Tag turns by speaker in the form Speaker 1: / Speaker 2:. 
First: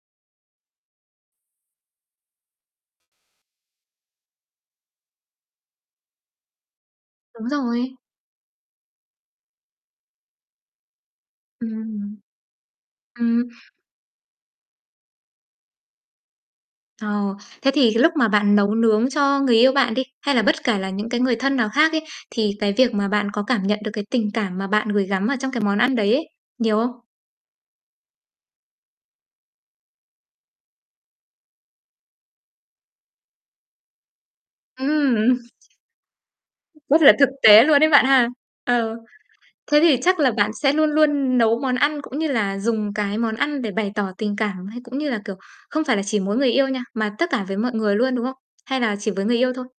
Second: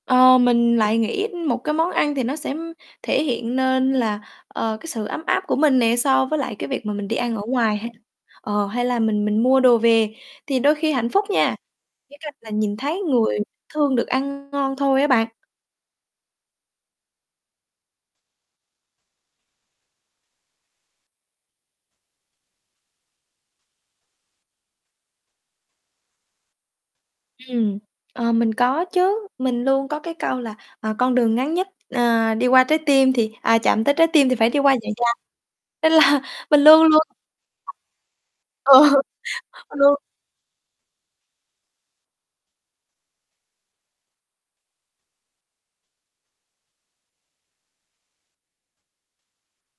Speaker 1: Ờ, mình lại nghĩ một cái món ăn thì nó sẽ thể hiện nên là, ờ, cái sự ấm áp của mình nè, so với lại cái việc mà mình đi ăn ở
Speaker 2: Đúng
Speaker 1: ngoài ha,
Speaker 2: rồi.
Speaker 1: ờ, hay là mình mình mua đồ về. Thì đôi khi hạnh phúc nha, chỉ
Speaker 2: Ừm,
Speaker 1: cần là nhìn thấy người
Speaker 2: ừm.
Speaker 1: thương được ăn ngon thôi á bạn.
Speaker 2: Ờ, thế thì cái lúc mà bạn nấu nướng cho người yêu bạn đi, hay là bất kể là những cái người thân nào khác ấy, thì cái việc mà bạn có cảm nhận được cái tình cảm mà bạn gửi gắm ở trong cái món ăn đấy ấy, nhiều không?
Speaker 1: Ừm, ờ, mình có chứ, mình luôn có cái câu là, ờ, "Con đường ngắn nhất, ờ, đi qua trái tim thì à, chạm tới trái tim thì phải đi qua dạ
Speaker 2: Ưm,
Speaker 1: dày."
Speaker 2: ừm,
Speaker 1: Nên là mình luôn luôn
Speaker 2: rất là thực tế luôn ấy bạn ha.
Speaker 1: ờ,
Speaker 2: Ờ, thế thì
Speaker 1: luôn
Speaker 2: chắc là bạn sẽ luôn luôn nấu món ăn cũng như là dùng cái món ăn để bày tỏ tình cảm, hay cũng như là, kiểu, không phải là chỉ mỗi người yêu nha, mà tất cả với mọi người luôn, đúng không? Hay là chỉ với người yêu thôi?